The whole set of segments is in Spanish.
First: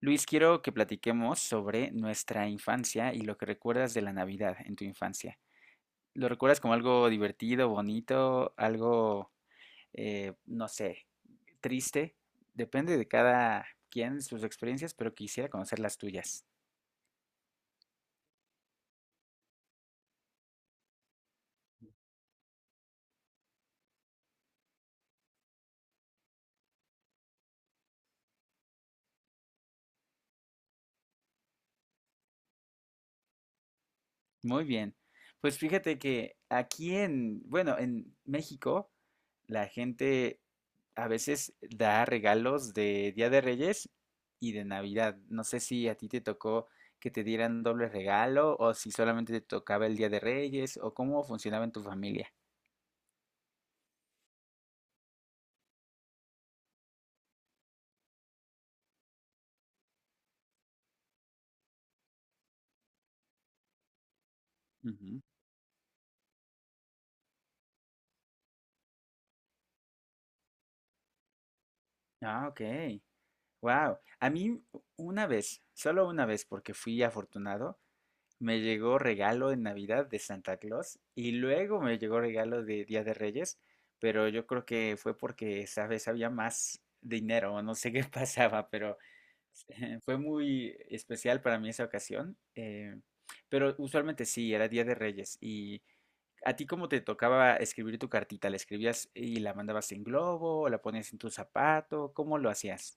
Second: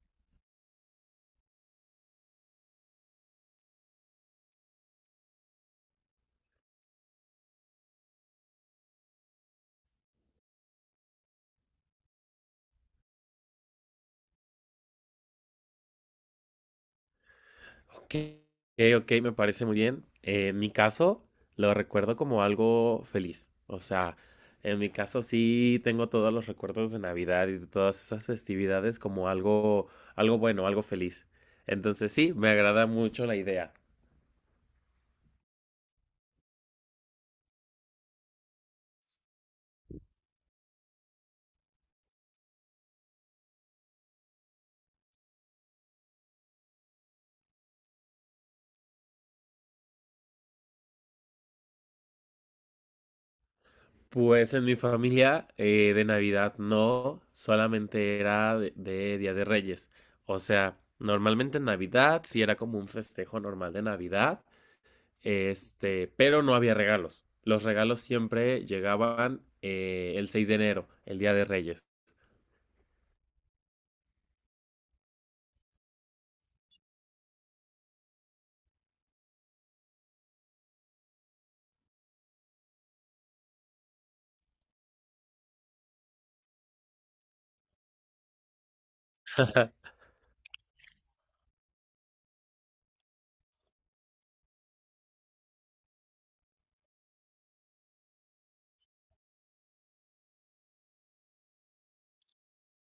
Luis, quiero que platiquemos sobre nuestra infancia y lo que recuerdas de la Navidad en tu infancia. ¿Lo recuerdas como algo divertido, bonito, algo, no sé, triste? Depende de cada quien sus experiencias, pero quisiera conocer las tuyas. Ok, ok, me parece muy bien. En mi caso, lo recuerdo como algo feliz. O sea, en mi caso sí tengo todos los recuerdos de Navidad y de todas esas festividades como algo, algo bueno, algo feliz. Entonces sí, me agrada mucho la idea. Muy bien. Pues fíjate que aquí en, bueno, en México, la gente a veces da regalos de Día de Reyes y de Navidad. No sé si a ti te tocó que te dieran doble regalo o si solamente te tocaba el Día de Reyes o cómo funcionaba en tu familia. Pues en mi familia de Navidad no, solamente era de Día de Reyes. O sea, normalmente en Navidad sí era como un festejo normal de Navidad. Ujú. Pero no había regalos. Los regalos siempre llegaban el 6 de enero, el Día de Reyes. Ah, ok. Wow. A mí una vez, solo una vez porque fui afortunado, me llegó regalo en Navidad de Santa Claus y luego me llegó regalo de Día de Reyes, pero yo creo que fue porque esa vez había más dinero, no sé qué pasaba, pero fue muy especial para mí esa ocasión. Pero usualmente sí, era Día de Reyes. ¿Y a ti cómo te tocaba escribir tu cartita? ¿La escribías y la mandabas en globo? ¿O la ponías en tu zapato? ¿Cómo lo hacías?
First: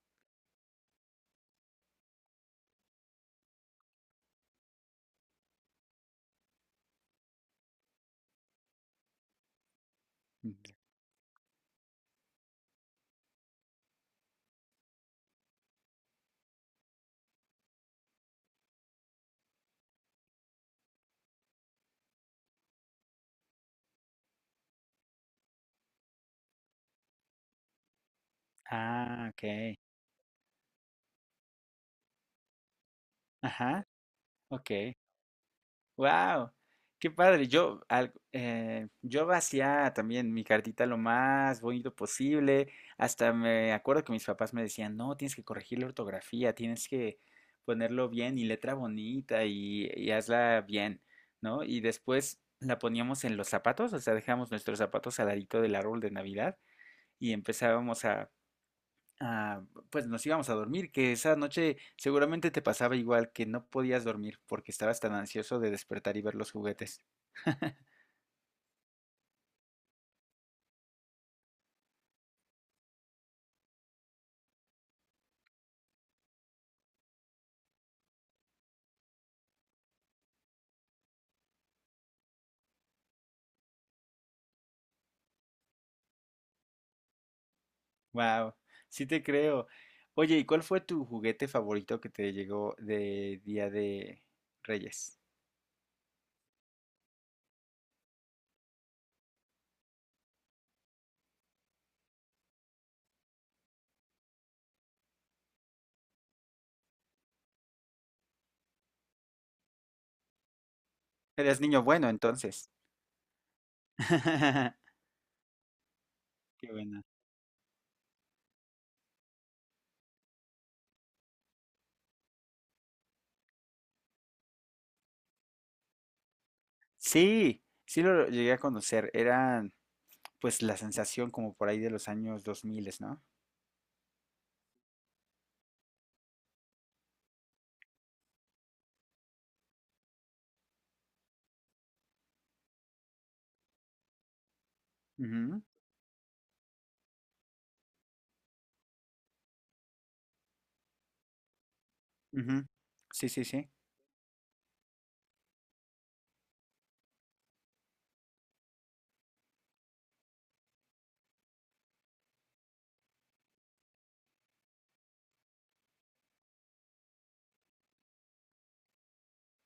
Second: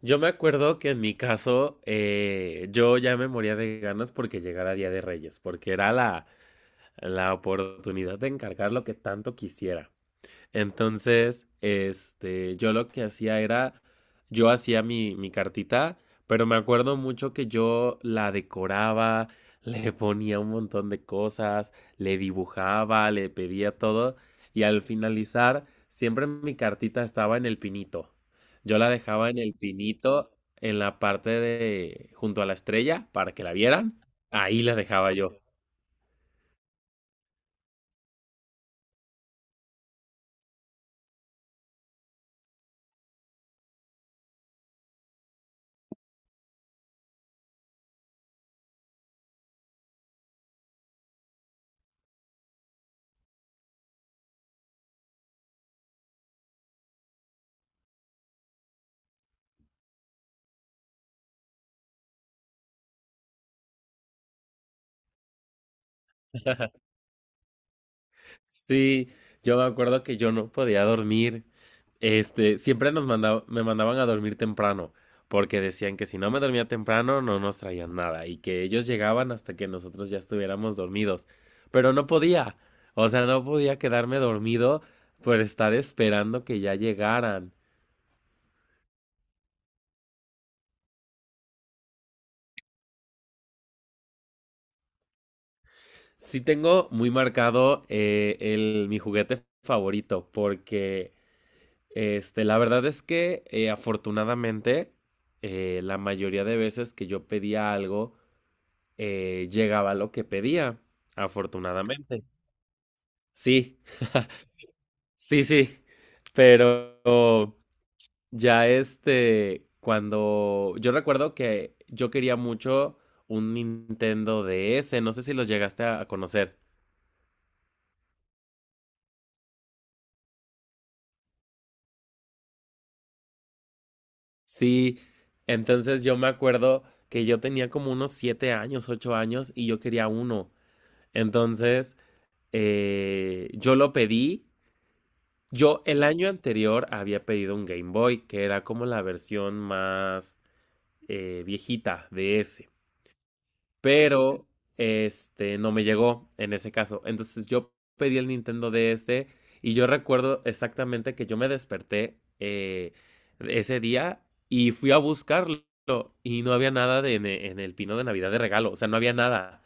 Yo me acuerdo que en mi caso, yo ya me moría de ganas porque llegara Día de Reyes, porque era la oportunidad de encargar lo que tanto quisiera. Mm. Entonces, yo lo que hacía era, yo hacía mi cartita, pero me acuerdo mucho que yo la decoraba, le ponía un montón de cosas, le dibujaba, le pedía todo, y al finalizar, siempre mi cartita estaba en el pinito. Yo la Ah, dejaba en ok. el pinito, en la parte de, junto a la estrella, para que la Ajá, vieran. Ahí la ok. dejaba yo. Wow, qué padre. Yo, yo hacía también mi cartita lo más bonito posible. Hasta me acuerdo que mis papás me decían, no, tienes que corregir la ortografía, tienes que ponerlo bien y letra bonita y hazla bien, ¿no? Y después la poníamos en los zapatos, o sea, dejamos nuestros zapatos al ladito del árbol de Navidad y empezábamos a. Ah, pues nos íbamos a dormir, que esa noche seguramente te pasaba igual, que no podías dormir porque estabas tan ansioso de despertar y ver los juguetes. Sí, yo me acuerdo que yo no podía dormir. Siempre me mandaban a dormir temprano, porque decían que si no me dormía temprano no nos traían nada y que ellos llegaban hasta que nosotros ya estuviéramos dormidos. Pero no podía, o sea, no podía quedarme dormido por estar esperando que ya llegaran. Wow, sí te creo. Oye, ¿y cuál fue tu juguete favorito que te llegó de Día de Reyes? Sí tengo muy marcado el, mi juguete favorito, porque la verdad es que afortunadamente la mayoría de veces que yo pedía algo llegaba lo que pedía, Eras niño bueno afortunadamente. entonces. Sí, sí, Qué buena. pero ya cuando yo recuerdo que yo quería mucho un Nintendo DS, no sé si los llegaste a conocer. Sí, sí lo llegué a conocer. Era pues la sensación como por ahí de los años 2000, ¿no? Sí, entonces yo me acuerdo que yo tenía como unos siete años, ocho años y yo quería uno. Entonces, yo lo pedí. Ujú, Yo el año anterior había pedido un Game Boy, que era como la versión más viejita de ujú. ese. Sí, sí, sí. Pero este no me llegó en ese caso. Entonces yo pedí el Nintendo DS y yo recuerdo exactamente que yo me desperté ese día y fui a buscarlo y no había nada en el pino de Navidad de regalo. O sea, no había nada.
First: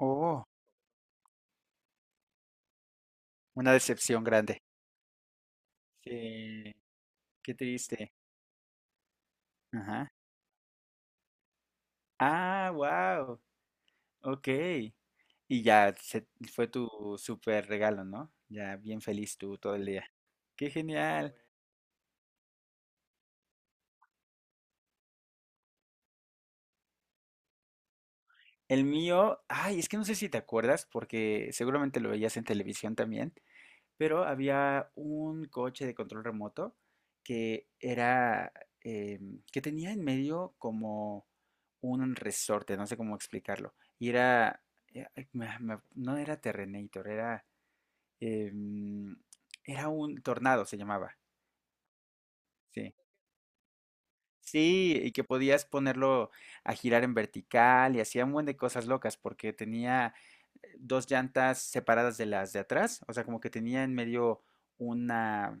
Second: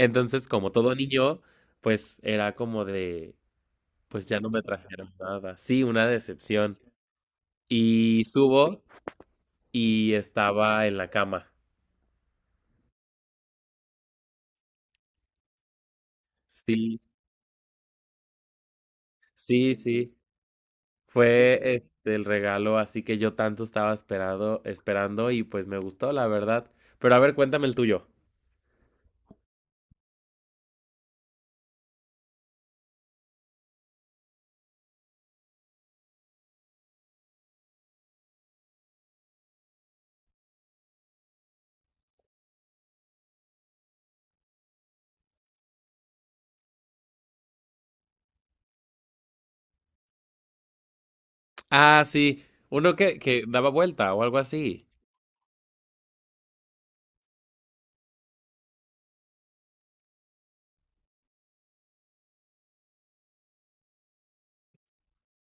Oh, como todo niño, pues era como de. una decepción Pues ya no grande. me trajeron nada. Sí, una Sí, decepción. qué triste. Y subo Ajá. y estaba en la cama. Ah, wow. Ok. Y ya se- fue Sí, tu super regalo, ¿no? Ya bien feliz tú todo sí, el día. sí. Qué genial. Fue el regalo, así que yo tanto estaba esperado, esperando y pues me gustó, la verdad. Pero a ver, cuéntame el tuyo. El mío, ay, es que no sé si te acuerdas, porque seguramente lo veías en televisión también, pero había un coche de control remoto que era, que tenía en medio como un resorte, no sé cómo explicarlo. Y era, ay, no era Terrenator, era... em, era un tornado, se llamaba. Ah, sí, Sí. uno que daba vuelta o algo así. Sí, y que podías ponerlo a girar en vertical y hacía un buen de cosas locas porque tenía dos llantas separadas de las de atrás, o sea, como que tenía en medio una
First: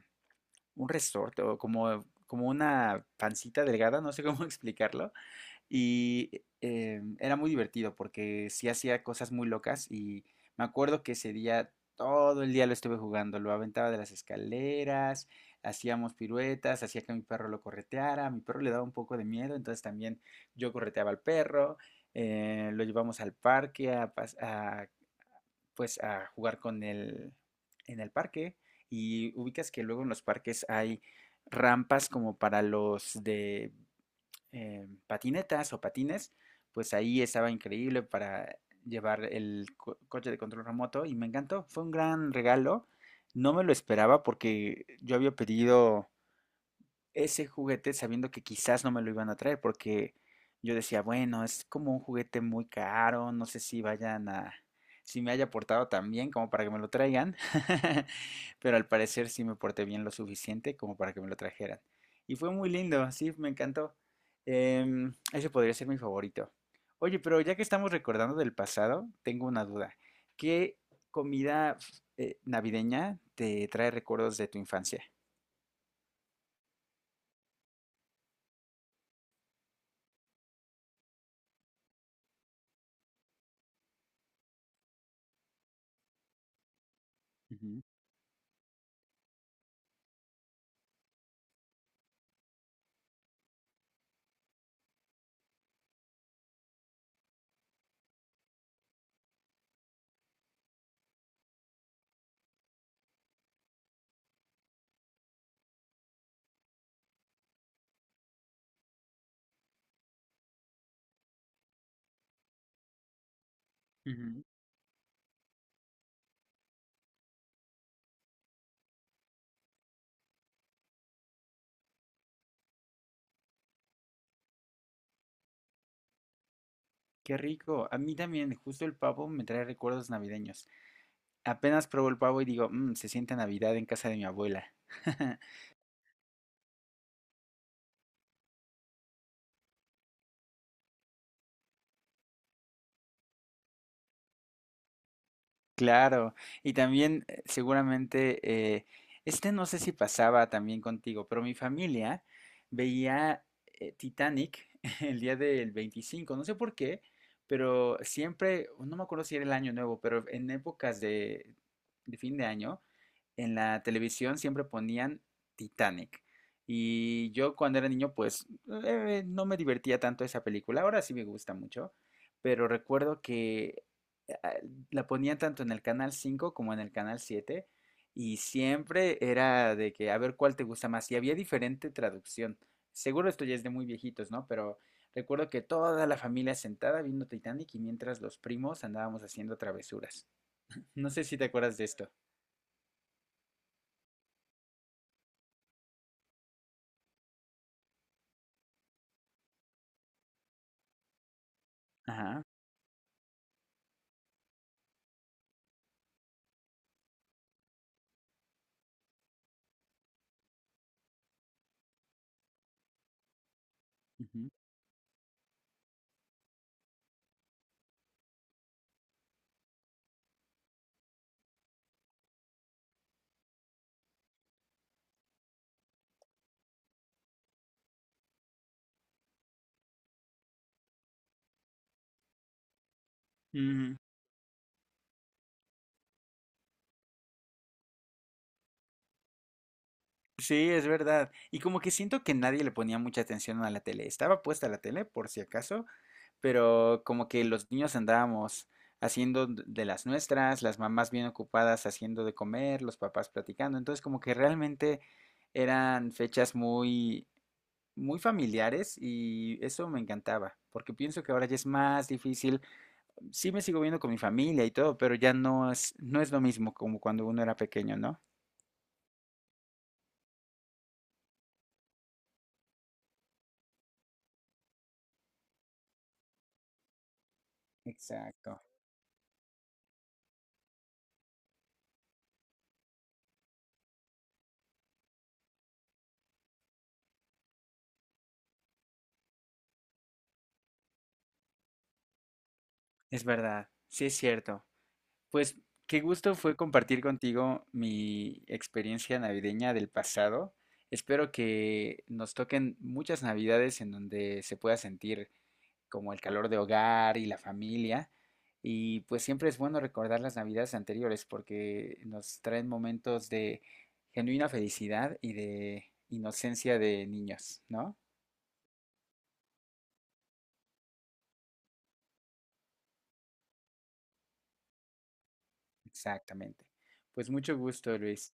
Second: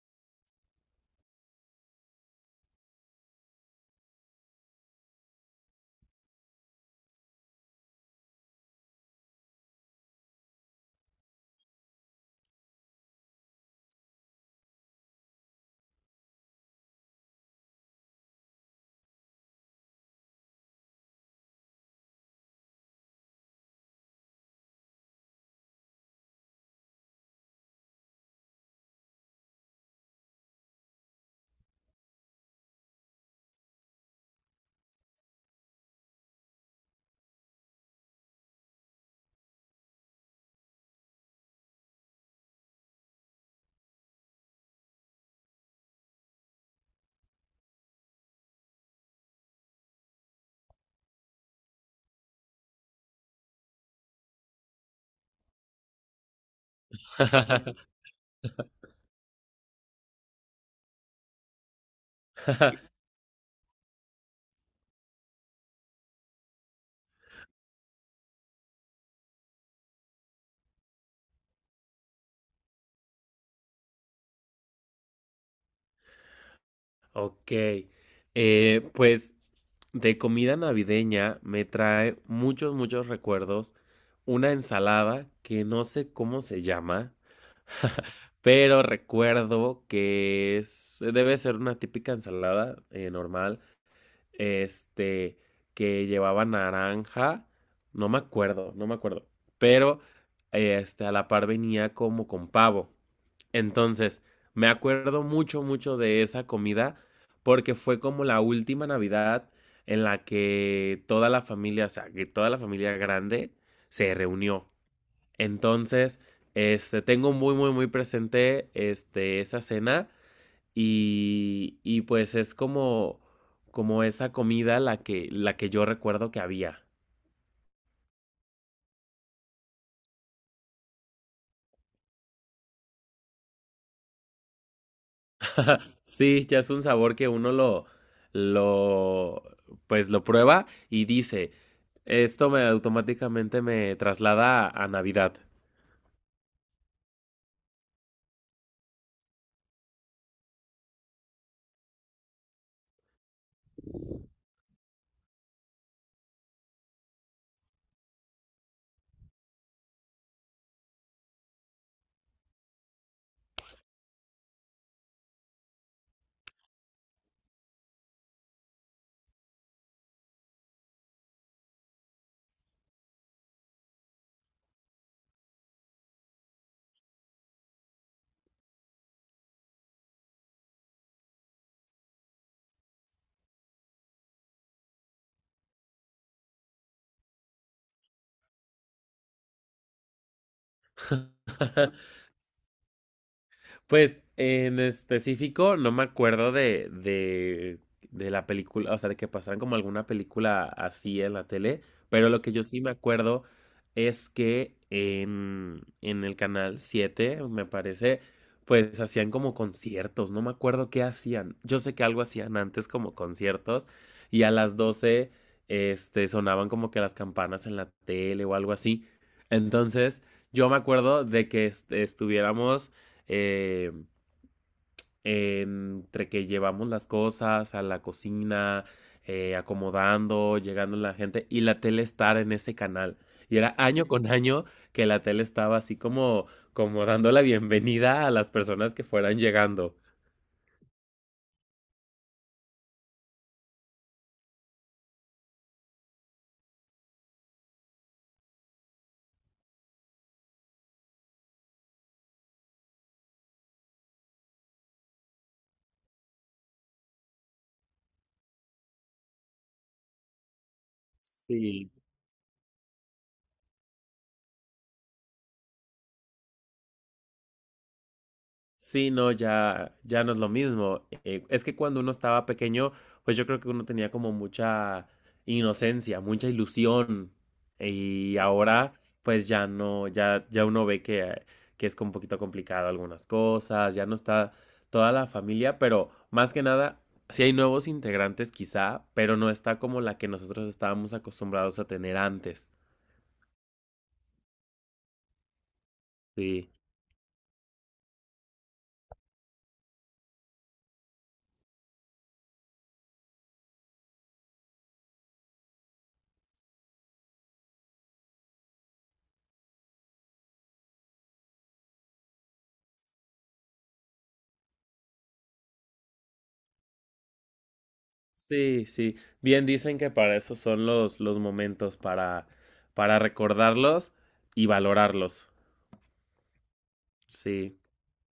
un resorte o como una pancita delgada, no sé cómo explicarlo. Y era muy divertido porque sí hacía cosas muy locas y me acuerdo que ese día todo el día lo estuve jugando, lo aventaba de las escaleras, hacíamos piruetas, hacía que mi perro lo correteara, a mi perro le daba un poco de miedo, entonces también yo correteaba al perro, lo llevamos al parque a pues a jugar con él en el parque y ubicas que luego en los parques hay rampas como para los de patinetas o patines, pues ahí estaba increíble para llevar el coche de control remoto y me encantó. Fue un gran regalo. No me lo esperaba porque yo había pedido ese juguete sabiendo que quizás no me lo iban a traer, porque yo decía, bueno, es como un juguete muy caro, no sé si vayan a, si me haya portado tan bien como para que me lo traigan, pero al parecer sí me porté bien lo suficiente como para que me lo trajeran. Y fue muy lindo, sí, me encantó. Ese podría ser mi favorito. Oye, pero ya que estamos recordando del pasado, tengo una duda. ¿Qué comida navideña te trae recuerdos de tu infancia? Ok. Pues de comida navideña me trae muchos, muchos recuerdos. Una ensalada que no sé cómo se llama, Ujú, pero recuerdo que es, debe ser una típica ensalada normal, este, que llevaba naranja, no me acuerdo, pero a la par venía como con pavo. Entonces, me acuerdo mucho de esa comida porque fue como la última Navidad en la que toda la familia, o sea, que toda la familia grande se ujú. reunió. Entonces, tengo muy presente esa cena y pues es como, como esa comida la que yo recuerdo que había. Qué rico. A mí también, justo el pavo me trae recuerdos navideños. Apenas pruebo el pavo y digo, "Mm, se siente Navidad en casa de mi abuela." Sí, ya es un sabor que uno lo, pues lo prueba y dice, esto me automáticamente me traslada a Navidad. Claro. Y también seguramente, eh, no sé si pasaba también contigo, pero mi familia veía Titanic el día del 25. No sé por qué, pero siempre, no me acuerdo si era el año nuevo, pero en épocas de fin de año, en la televisión siempre ponían Titanic. Y yo cuando era niño, pues no me divertía tanto esa película. Ahora sí me gusta mucho, pero recuerdo que eh, la ponían tanto en el canal 5 como en el canal 7 y siempre era de que a ver cuál te gusta más. Y había diferente traducción. Seguro esto ya es de muy viejitos, ¿no? Pero recuerdo que toda la familia sentada viendo Titanic y mientras los primos andábamos haciendo travesuras. No sé si te acuerdas de esto. Pues en específico no me acuerdo de la película, o sea, de que pasaran como alguna película así en la tele, pero lo Ajá. que yo sí me acuerdo es que en el canal 7 me parece, pues hacían como conciertos, no me acuerdo qué hacían. Yo sé que algo hacían antes como conciertos y Ujú. a las 12 sonaban como que las campanas en la tele o algo así. Entonces, yo me acuerdo de que estuviéramos eh, entre que llevamos las cosas a la cocina, acomodando, llegando la gente y la tele estar en ese canal. Y era Ujú. año con año que la tele estaba así como, como dando la bienvenida a las personas que fueran llegando. Sí, es verdad. Y como que siento que nadie le ponía mucha atención a la tele. Estaba puesta la tele, por si acaso, pero como que los niños andábamos haciendo de las nuestras, las mamás bien ocupadas haciendo de comer, los papás platicando. Entonces, como que realmente eran fechas muy, muy familiares y eso me encantaba, porque pienso que ahora ya es Sí. más difícil. Sí me sigo viendo con mi familia y todo, pero ya no es, no es lo mismo como cuando uno era pequeño, ¿no? Sí, no, ya no es lo mismo. Es que cuando uno estaba pequeño, pues yo creo que uno tenía como mucha inocencia, mucha ilusión. Y Exacto. ahora, pues ya no, ya uno ve que es como un poquito complicado algunas cosas, ya no está toda la familia, pero más que nada, sí hay nuevos integrantes quizá, pero no está como la que nosotros estábamos acostumbrados a tener antes. Es verdad, sí es cierto. Pues qué gusto fue Sí. compartir contigo mi experiencia navideña del pasado. Espero que nos toquen muchas navidades en donde se pueda sentir como el calor de hogar y la familia. Y pues siempre es bueno recordar las navidades anteriores porque nos traen momentos de genuina felicidad y de inocencia de niños, ¿no? Sí, sí. Bien dicen que para eso son los momentos, para recordarlos y valorarlos. Exactamente. Pues mucho Sí. gusto, Luis.